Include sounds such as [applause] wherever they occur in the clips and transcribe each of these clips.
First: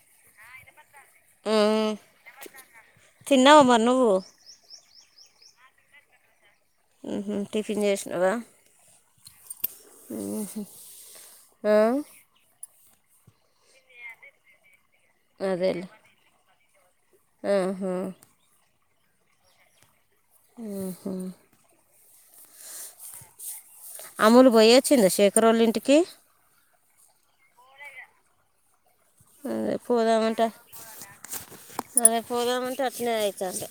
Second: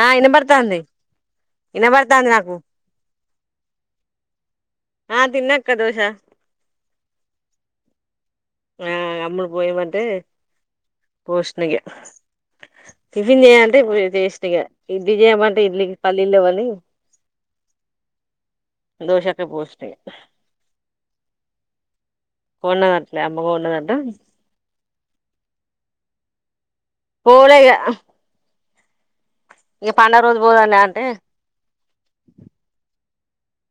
ఆ ఇనబడుతాంది ఇనబడుతాంది. నాకు తిన్నవ మరి నువ్వు? ఆ తిన్నక్క దోష ఉహుమ్ టిఫన్ చేసినవా? ఆ అమ్ములు పోయిమంటే పోష్నిగ ఆ? టిఫిన్ చేయంటే ఇప్పుడు చేసినగా ఇడ్లీ చేయమంటే ఇడ్లీకి పల్లీల్లు లేవ్వని ఉహుమ్ దోషకే పోషినగా ఉహుమ్ కొన్నాద్ అట్లే అమ్మ కొన్నది అన్ అమ్ములు పోయి వచ్చిందా శేకరోళ్ల ఇంటికి పోలే ఇగ అదే ఇగ పండగ రోజు పోదామంటా పోదాంలే అంటే అదే పోదామంటే అట్నే అయి సర్లే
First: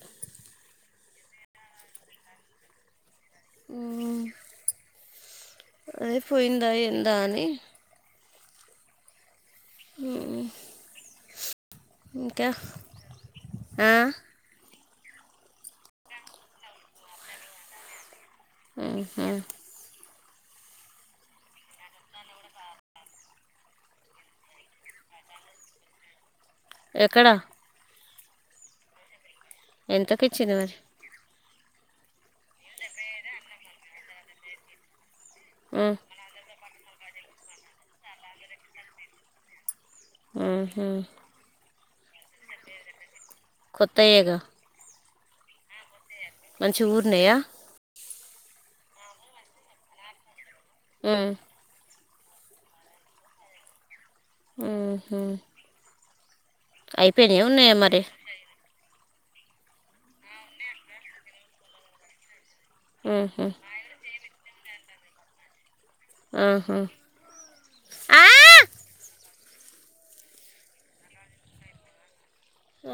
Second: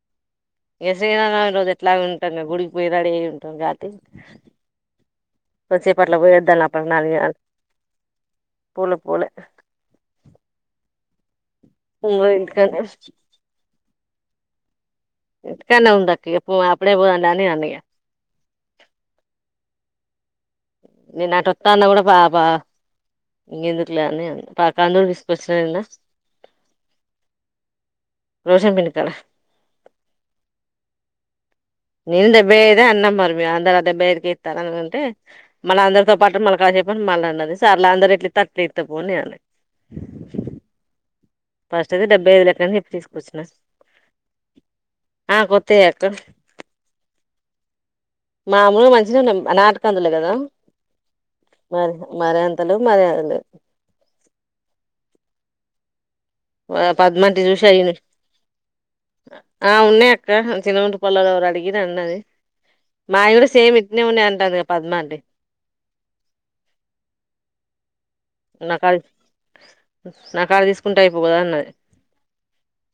ఇగ శ్రీరామనవమి రోజు ఎట్లాగ్ ఉంటాం గా గుడికి పోయి రడీ అయ్ ఉంటాం కావట్టి అదే కొసేపాట్లో పోయిందా పోయిద్దానాపన్ ఏందా నాదే అన్ అని పోలే పోలే ఉమ్ ఉన్న ఇంటికన్నే ఆ? ఇంటికన్నే ఉంది అక్క పో అప్పుడేపోదాం దా అని అన్న ఇగ మ్హూ. నే నటోత్తన కూడా పా పా ఇంకెందుకులే అని అన్ పా కందులు తీసుకొచ్చిన నిన్న ఎక్కడ? రోషన్ బిల్డింగ్ కాడా ఎంతకిచ్చింది మరి నేన్ డెబ్బై ఐదు అన్న మరి మీరు అందరు అదే డెబ్బై ఐదుకే ఇత్తారు అని అంటే మళ్ళా మ్మ్. అందరితో పాటు మళ్ళ కాసేప్పుని మళ్ళీ అన్నది సర్లే అందరు ఏట్లా ఇత్తే అట్లే ఇత్త పో నేన్ అన్నా ఆహా ఫస్ట్ ది డెబ్భైది లెక్కన చెప్పింది. కొత్తయేగా ఆ కొత్తయే అత్తు మంచిగా ఊరినయా? మామూలుగా మంచిగా ఉన్నం నాటుకందులే కదా! ఉమ్ మరియంతలేవ్ మర్యాదలేవ్ ఉహుమ్ ప పద్మంటి చూషి అడిగింది. మరి ఆ ఉన్నాయి అక్క అహ్ చిన్నగుంటి పల్లెల్లోలు ఎవరు అడిగిరు అన్నది. మాయ్ మ్హూ. కూడా సేమ్ ఇట్నే ఉన్నాయి. అంటందిగా పద్మాంటి ఆహా ఆ నాకాద్ నా కాడ తీసుకుంటే అయిపోవ్ కదా అన్నది. ఆ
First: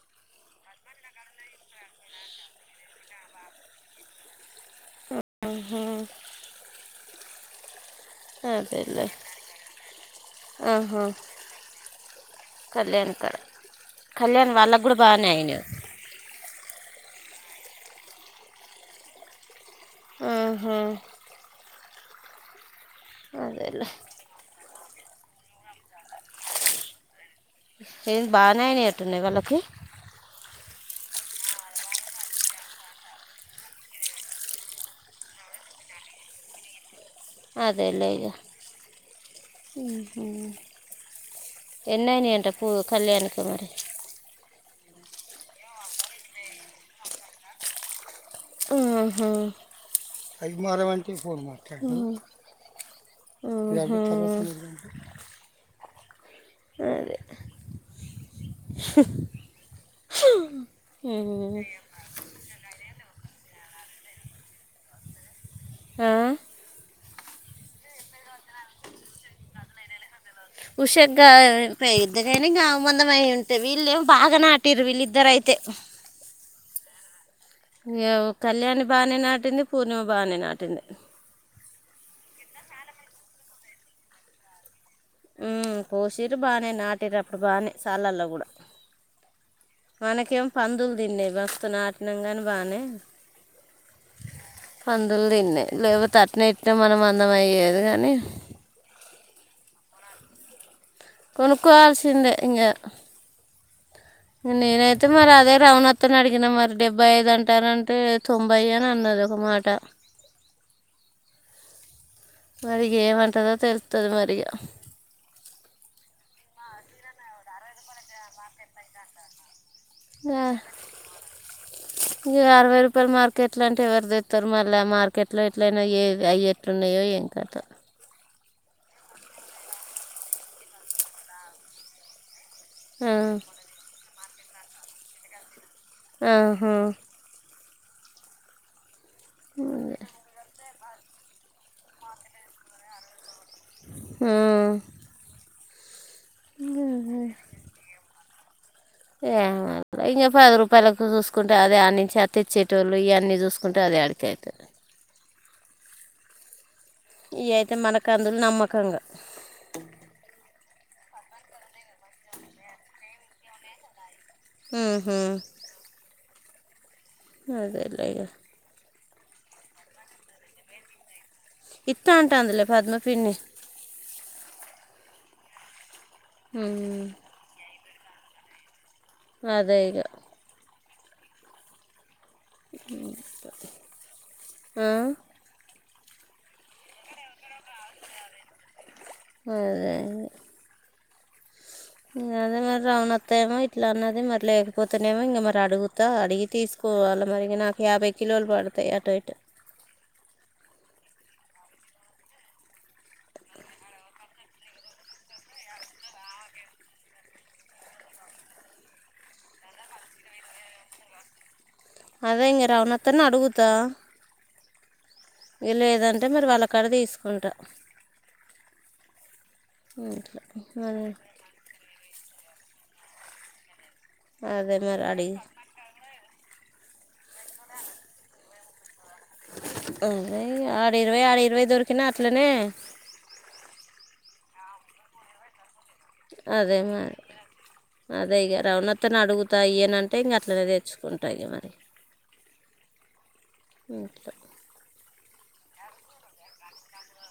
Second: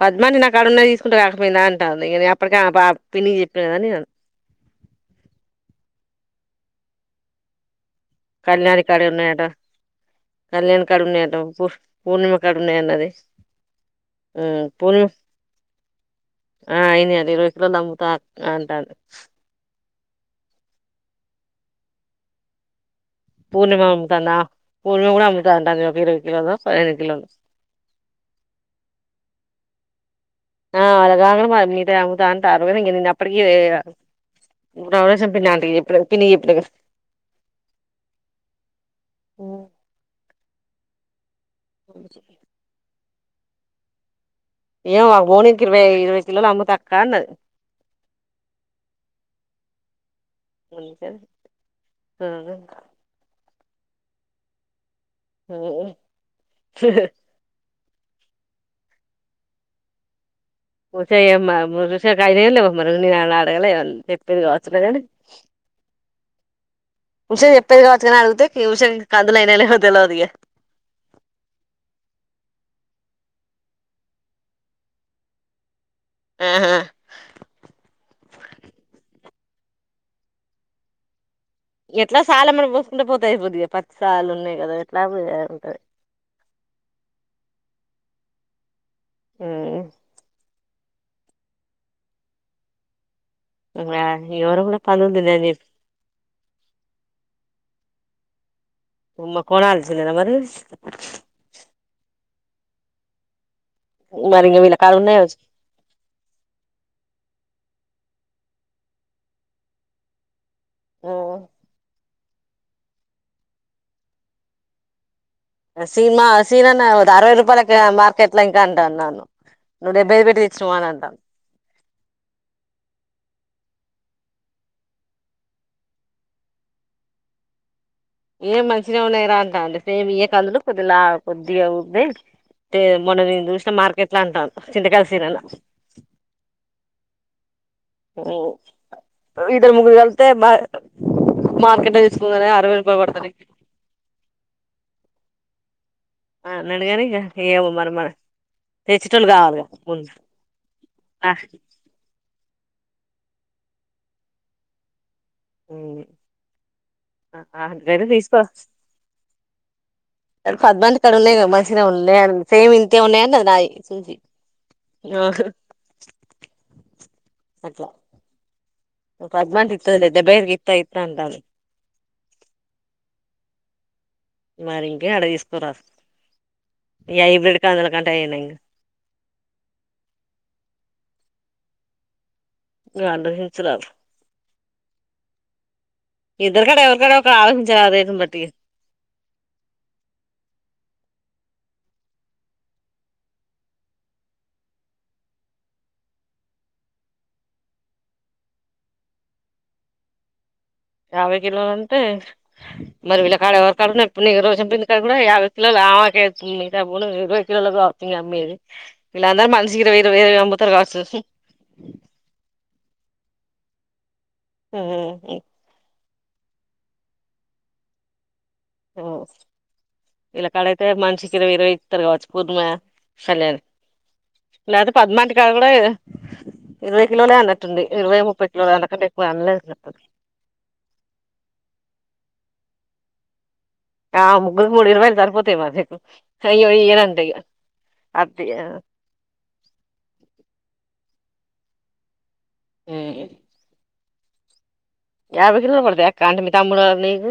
పద్మాంటి నాకాడున్నాయి తీసుకుంటే కాకపోయిందా అంటాంది. ఇగ నే అప్పటికే ఆ ప పిన్నికి చెప్పినగా నే అన్ [inaudible] ఓహో కళ్యాణికాడ ఉన్నాయట కళ్యాణ ఆహా కడున్నాయట ఫూఫ్ పూర్ణిమా కాడ ఉన్నాయ్ అన్నది. కళ్యాణి వాళ్ళగూడ బానే అయినయ్. ఆ అయినయి అట ఇరవై కిలోలు అమ్ముతా అంటంది. ఉహుమ్ పూర్ణిమ అదేలే అమ్ముతాందా పూర్ణిమ కూడా అముతాంటా ఒక ఇరవై కిలో పదిహేను కిలో ఏ బాగానేయని అట్టున్నాయి వాళ్ళకి ఆ అలా కాంగమా అమ్ముతా అంటారు ను అప్పటికీ వలేష పింటికి చెప్పుడు పి చెప్పిన అదే లే ఎన్న ని అంట పూ కళ్యాణకు మరి ఏ మూనీనికి ఇరవై ఇరవై కిలా అమ్ము తక్కన్న అయి మారమంట ఫోన్ మా ఆహ హ [inaudible] ఉమ్. ఉషఋష కాయద లే మనకు నేను అ అడగలే చెప్పేది కావచ్చున్నా కానీ ఆ ఉషన్ చెప్పేది కావచ్చు కాని అడిగితే ఉష కందులు అయినా లే తెలో అదిగా ఉషగ్గా అంత ఇల్ం బా నాటిర్ ఇల్ ఇద్దర అయితే ఆ ఆ కళ్యాణి బాగానే నాటింది పూర్ణిమ బాగానే నాటింది ఎట్లా సాల మన పోసుకుంటే పోతాయి బద్దిగా పది సార్లు ఉన్నాయి కదా ఎట్లా ఉంటది పోషీరు బాగానే నాటిరు అప్పుడు బాగానే సాలల్లో కూడా ఆ మనకేం పందులు తిన్నావి బస్తు నాటిన కాని బాగానే ఉమ్ ఆ ఎవరో కూడా పందులు తిన్నాయని చెప్పి తిన్నాయి లేకపోతే అట్న ఎట్న మనం అందం అయ్యే అందుగాని ఉమ్మా కోన ఆళ తమరి కొనుకోర్సిన లే ఇ మరి ఇంగ వీళ్ళ కాడ నేనైతే ఉన్నాయి మరి కావచ్చు అదే రవణత్తను అడిగినా మరి డెబ్బై ఐదు అంటానంటే తొంభై అని అన్నది ఒక మాట ఆఓ మరి ఏమంటందో తెలుస్తుంది మరిగా స సినిమా సీమానే అరవై రూపాయలకి మార్కెట్ లో ఇంకా అంటాన్నాను అరవై రూపాయలు మార్కెట్ ఇట్లాంటే ఎవరు తెస్తారు మళ్ళీ మార్కెట్లో ఎట్లయినా ఏ అయ్యేట్లున్నాయో ఏం కద ఏం మంచిగా ఉన్నాయిరా అంటా అంటే సేమ్ ఏ కందులు కొద్దిలా కొద్దిగా మొన్న నేను చూసిన మార్కెట్ లా అంటాను చింతకాళసిర ఆహా ఇరు ఆ ముగల్తే బ మార్కెట్ అ తీసుకుపోరు అరవై రూపాయ పడతారు ఆ ఆ అడగానే ఇంక ఏవ మరి మరి ఏ ఇంకా పది రూపాయలలకు చూసుకుంటే అదే ఆ నుంచి అతి ఇచ్చేటో ఇ అన్నీ చూసుకుంటే అది అడిక అవుతుంది ఇవి అయితే [inaudible] మన వేర ఫీస్ కందులు నమ్మకంగా పద్మంది కాడ ఉన్నాయి కదా మంచిగా ఉన్నాడి సేమ్ ఇంతే ఉన్నాయండి అది నాయి సూంచి అ హా అదేలా పద్మంత ఇతుద దెబ్బైర్కి ఇత్త ఇత్త అంత అ ఇత్తాంటాందిలే పద్మ పిన్ని మరి ఇంకే ఆడ తీసుకురా ఉమ్. ఈ హైబ్రిడ్ కందుల కంటే అయ్యే నయం అదేగా ఆలోచించరా ఆ? ఇద్దరు కడ ఎవరికడ ఒక ఆలోచించాల అదేటిని బట్టి అదే ఇ అదే మరి రవణ అత్తా ఏమో ఇట్లా అన్నది మరి లేకపోతేనేమో ఇంక మరి అడుగుతా అడిగి తీసుకు కోలు మరిగ నాకు యాభై కిలోలు పడతాయ్ అటుటు [unintelligible] యాభై కిలోలు అంటే మరి వీళ్ళ కాడ ఎవరి కాళన్నా ఎప్పుడు నీకు రోజంప ఇంది కాడ కూడా యాభై కిలోలు కతుంది మీ ఇరవై కిలోలో కావుతుంది అమ్మీది వీళ్ళందరు మనిషికి ఇరవై ఇరవై అముతారు కావచ్చు [unintelligible] అదే ఇంకా రావణ అత్తని అడుగుతా ఊ ఇ లేదంటే మరి వాళ్ళ కాడ తీసుకుంటా ఆ ఇట్లా ఇలా కాడైతే మరి మనిషికి ఇరవై ఇరవై ఇస్తారు కావచ్చు పూర్మ కల్యాణ్ అదే లేద మరి పద్మాంటి అడిగి కాడ కూడా ఇరవై కిలోలే అన్నంటుంది ఇరవై ముప్పై కిలో అంతకం అద ఆరు ఇరవై ఆరు ఇరవై దొరికినా అట్లనే ఆ ముగ్గురికి మూడు యిరవైలు సరిపోతాయి మరి అయ్యో అదే మరి ఇయడంట ఇక అదే ఇక రవణత్తను అడుగుతా ఇయనంటే ఇంక అట్లనే తెచ్చుకుంటా మరి ఊ ఇకా యాభై కిలోలు పడుతాయ అక్క అంటే మీ తమ్ముడు నీకు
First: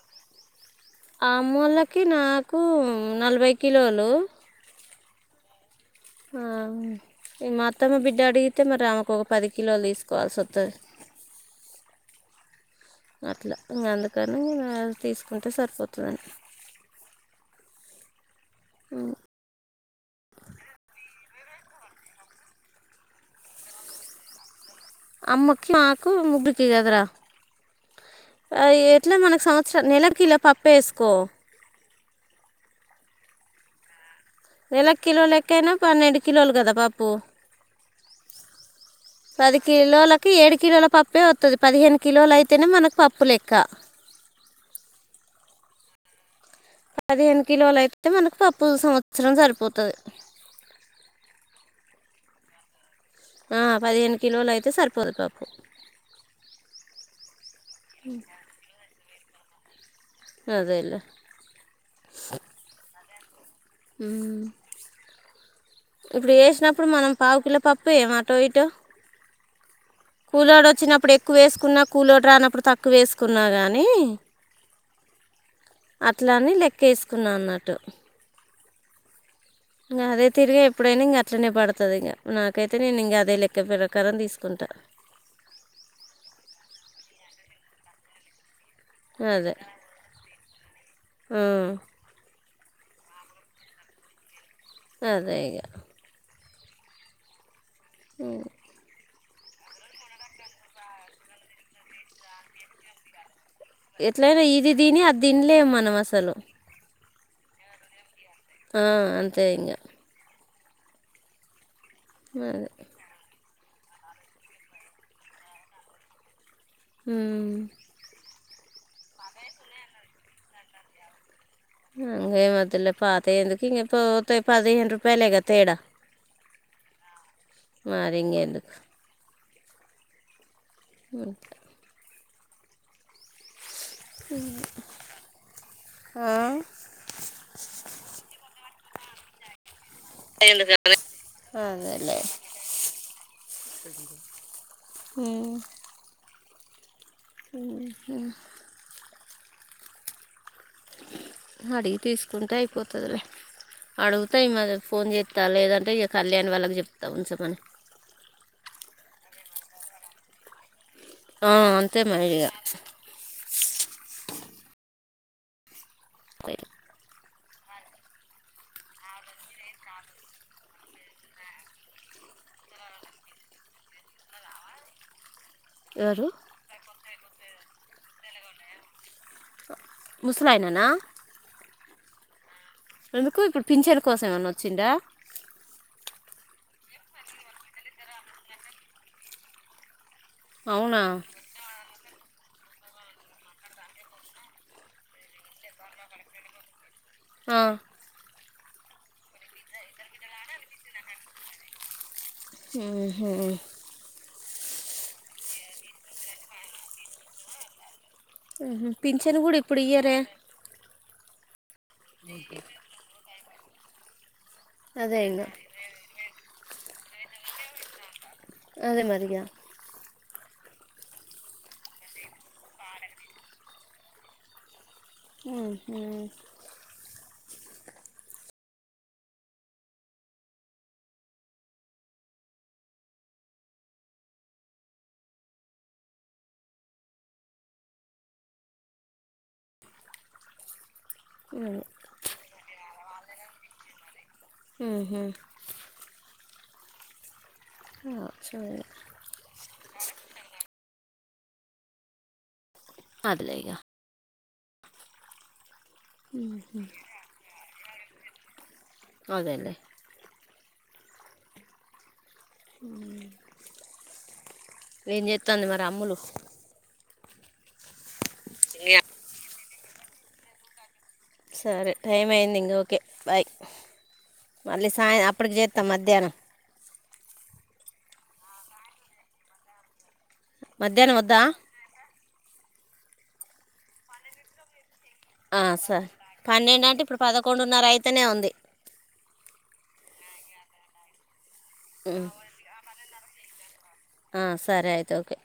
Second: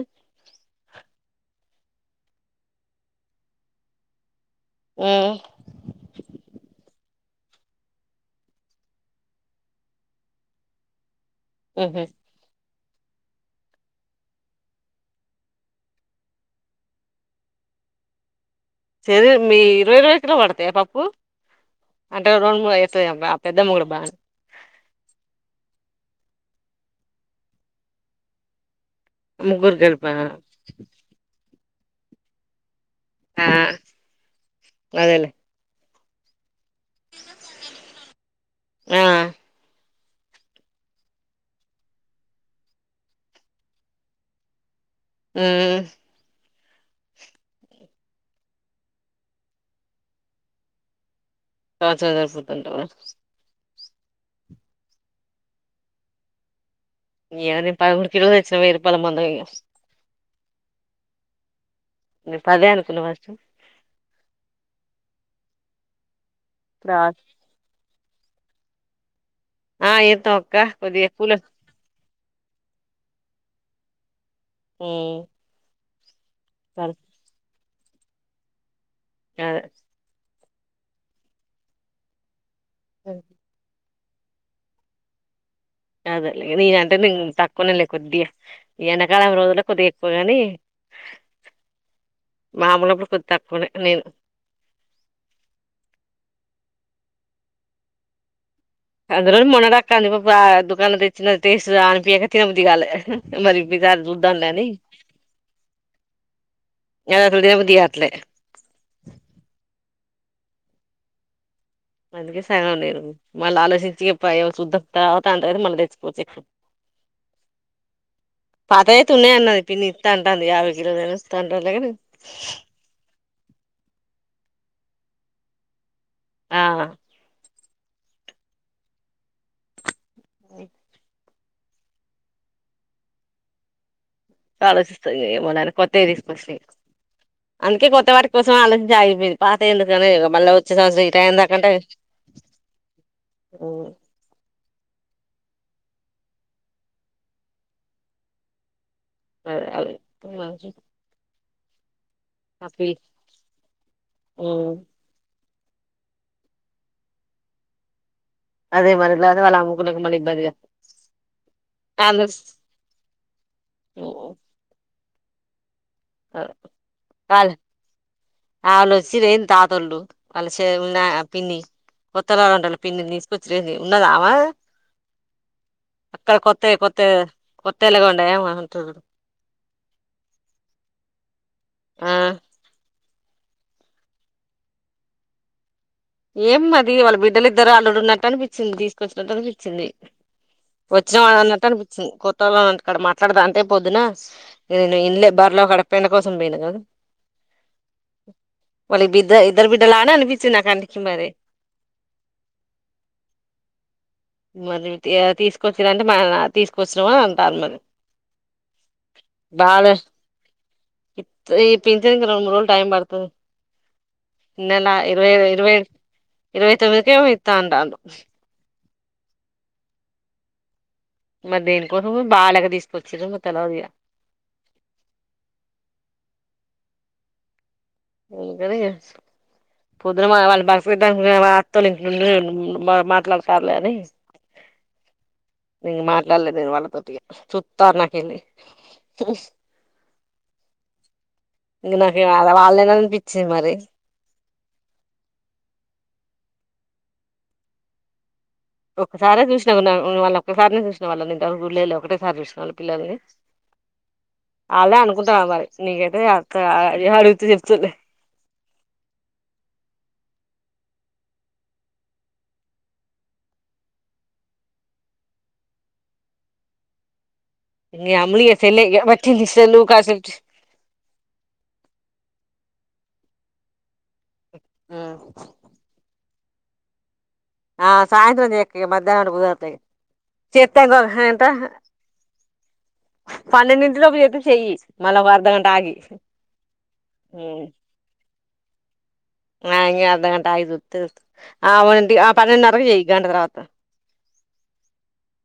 ఆమూలకి నాకు నలభై కిలోలు ఊ ఆ మా అత్తమ్మ బిడ్డ అడిగితే మరి ఆమెకు ఒక పది కిలోలు తీసుకోవాల్సి వస్తది ఊహు అట్లా ఇంకా అందుకని తీసుకుంటే సరిపోతుందండి సరే మీ ఇరవై ఇరవై కిలోలు పడతాయ పప్పు అంటే రెండు వస్తుంది బా పెద్దమ్మ కొడుకు బాగా అమ్మకి మాకు ముగ్గురికి కదరా ఇట్లా మనకు ముగ్గురు సంవత్సరం కలిపా నెలకి కిలో పప్ప వేసుకో ఆ నెలకి కిలో అదేలే లెక్కైనా పన్నెండు కిలోలు కదా పప్పు ఆ పది కిలోల ఏడు కిలోల పప్పే వత్తది పదిహేను కిలోలు అయితేనే మనకు పప్పు లెక్క హూమ్ పదిహేను కిలోలు అయితే మనకు పప్పు సంవత్సరం సరిపోతాది పా హజార్ పుతుంట ఆ పదిహేను కిలోలు అయితే సరిపోదు పప్పు ప కుడికిచ్చినయరు పదమంద అదేలే నే పదే అనుకున్న ఫస్ట్ ఇప్పుడు వేసినప్పుడు ఇప్పుడు మనం పావు కిలో పప్పు వేమ ఇటో ఆ ఏత్తం అక్క కూలర్ కొద్దిగా వచ్చినప్పుడు కూల ఎక్కువ వేసుకున్న కూలర్ రానప్పుడు తక్కువ ఉక్కు వేసుకున్నా కానీ ఊ అట్లని లెక్క వేసుకున్నా అన్నట్టు అదే ఇంక అదే తిరిగి ఎప్పుడైనా ఇంక అట్లనే పడుతుది ఇంక నాకైతే నేను ఇంక అదే లెక్క పెర కరం తీసుకుంటాను అదల నన అంటే తక్కువన లే కొద్దిగా వెనకాల అదే రోజుల్లో కొద్దిగా ఎక్కువగాని ఆ మామలప్పుడు కొద్దిగా తక్కువనే నేను అదే ఇగా ఉ అందు రోజు మునగాకు తాలింపు పా దుకాణ తెచ్చిన టేస్ట్ అనిపక తినబుద్ధి గాల ఎట్లైనా ఇది తిని అది తినలేము మనం అసలు యా తినబుద్ధి కావట్లే ఆ అంతే ఇంక అందుకే అదే సగం నేను మళ్ళ ఆలోచించి చూద్దాం తర్వాత అంటారు మళ్ళీ తెచ్చుకోవచ్చు ఉ పాత అయితున్నా అన్నది పిన్ని ఇస్త అంటుంది యాభై కిలోలైనా ఇస్తాంట కాని ఎందుకింకా పోతే రూపాయలేగా తేడా ఆ మరింగేందుకు అ ఇంకా ఆలోచిస్తాదేమో అని కొత్తవి ఆ తీసుకొస్తి అందుకే కొత్త వాటి కోసం ఆలోచించ సాగిపోయి పాతవెందుకు నిజమే కదా మళ్ళ వచ్చే సంవత్సరం ఈ టైం దాకంటే అదేలే ఉమ్ ఉహు అదే అదే మంచు అడిగి తీసుకుంటే అప్పి అయిపోతుందిలే అడుగుతాయి మా ఉమ్ ఫోన్ చే ఆ లేదంటే ఇక కళ్యాణ్ వాళ్ళకి చెప్తా ఉంచమని అదే మనకి లాగా వాళ్ళు అమ్ముకునేకి మళ్ళి ఇబ్బందిగా అంతే వాళ్ళు మరి ఇక ఆ ఆల్ ఆలోచిరేం తాతొళ్ళు వాళ్ళ చే న్న పిన్ని కొత్తలాగా ఉంటుంది పిన్ని తీసుకొచ్చిరేమి ఉన్నదా ఆమె ఎవరు అక్కడ కొత్తవి కొత్తవి కొత్తలాగా ఉండ ఏమ ఉంటుడు ముసలయాననా ఆ ఎందుకు ఇప్పుడు పింఛన్ కోసం ఏమన్నా వచ్చిండా ఏంమది వాళ్ళ బిడ్డలు ఇద్దరు అల్లుడు ఉన్నట్టు అనిపించింది తీసుకొచ్చినట్టు అనిపించింది అవునా వచ్చినా అన్నటన్ కొత్తవాళ్ళ ఇంటికాడ మాట్లాడతాంటే పోద్దునా నేను ఇన్లే బర్లా కాడ పెండ కోసం పోయినా కదూ ఆ వాళ్ళ బిద్ద ఇద్దర బిడ్డలానే అనిపించింది నా కంటికి మరి ఉహు మరి తీసుకొచ్చిరంటే మ తీసుకొచ్చినావా అంటానారు ఉహు పింఛను గూడా ఇప్పుడు ఇయ్యారే ఈ పింఛన్ కి రెండు మూడు రోజులు టైం పడతది నెల అదే ఇరవై ఇంకా ఇరవై ఇరవై వ తేదీకి ఇస్తానంటాన్నారు అదే మరి ఇక మరి దేనికోసమో బాలేక తీసుకొచ్చిండ్రు తెలవధిక ఉ హు అందుకని పొద్దున మావాళ్ళు బస్సు కి టైమ్ [unintelligible] తెల్లవారతో ఉండు మాట్లాడుతారు లె అనీ ఇంకా మాట్లాడలే నేను వళ్ళతోటిగా సుత్త నాకేమీ అదే. ఇంక నాక వాళ్ళేనా అనిపించింది మరి అహా ఆ ఒకసరే చూసినా వాళ్ళ ఒక్కసారి చూసిన వాల్లనీ ఇంతవరకు జుల్లే ఒకేసారి చూసిన వాళ్ళు పిల్లలని అదిలే ఇక ఆల్లే అనుకుంటార మరి నీకైతే అడుగుతే చెప్తుంది అదేలేే ఏం జెత్తంది మరి అమ్ములు ఏయామ్ములు ఎ చెల్లె వచ్చింది సెల్లు కసం సరే టైం అయింది ఇంగ ఓకే బాయ్ మళ్ళీ సాయ అప్పటికి జెత్త మధ్యాహ్నం ఆ సాయంత్రం ఎక్క మధ్యాహ్నడు బుధత చెత్తాంగా మధ్యాహ్నం వద్దా ఎంత పన్నెండింటిలోపు ఎప్పి చెయ్యి మళ్ళ ఒక అర్ధగంట సర పన్నెండు అంటే ఇప్పుడు ఆగి పదకొండున్నర అయితేనే ఉంది ఆ ఇం అర్ధగంట ఆగి జుత్తే ఆ పన్నెండున్నరకు చెయ్య గంట తర్వాత సరే అయితే ఓకే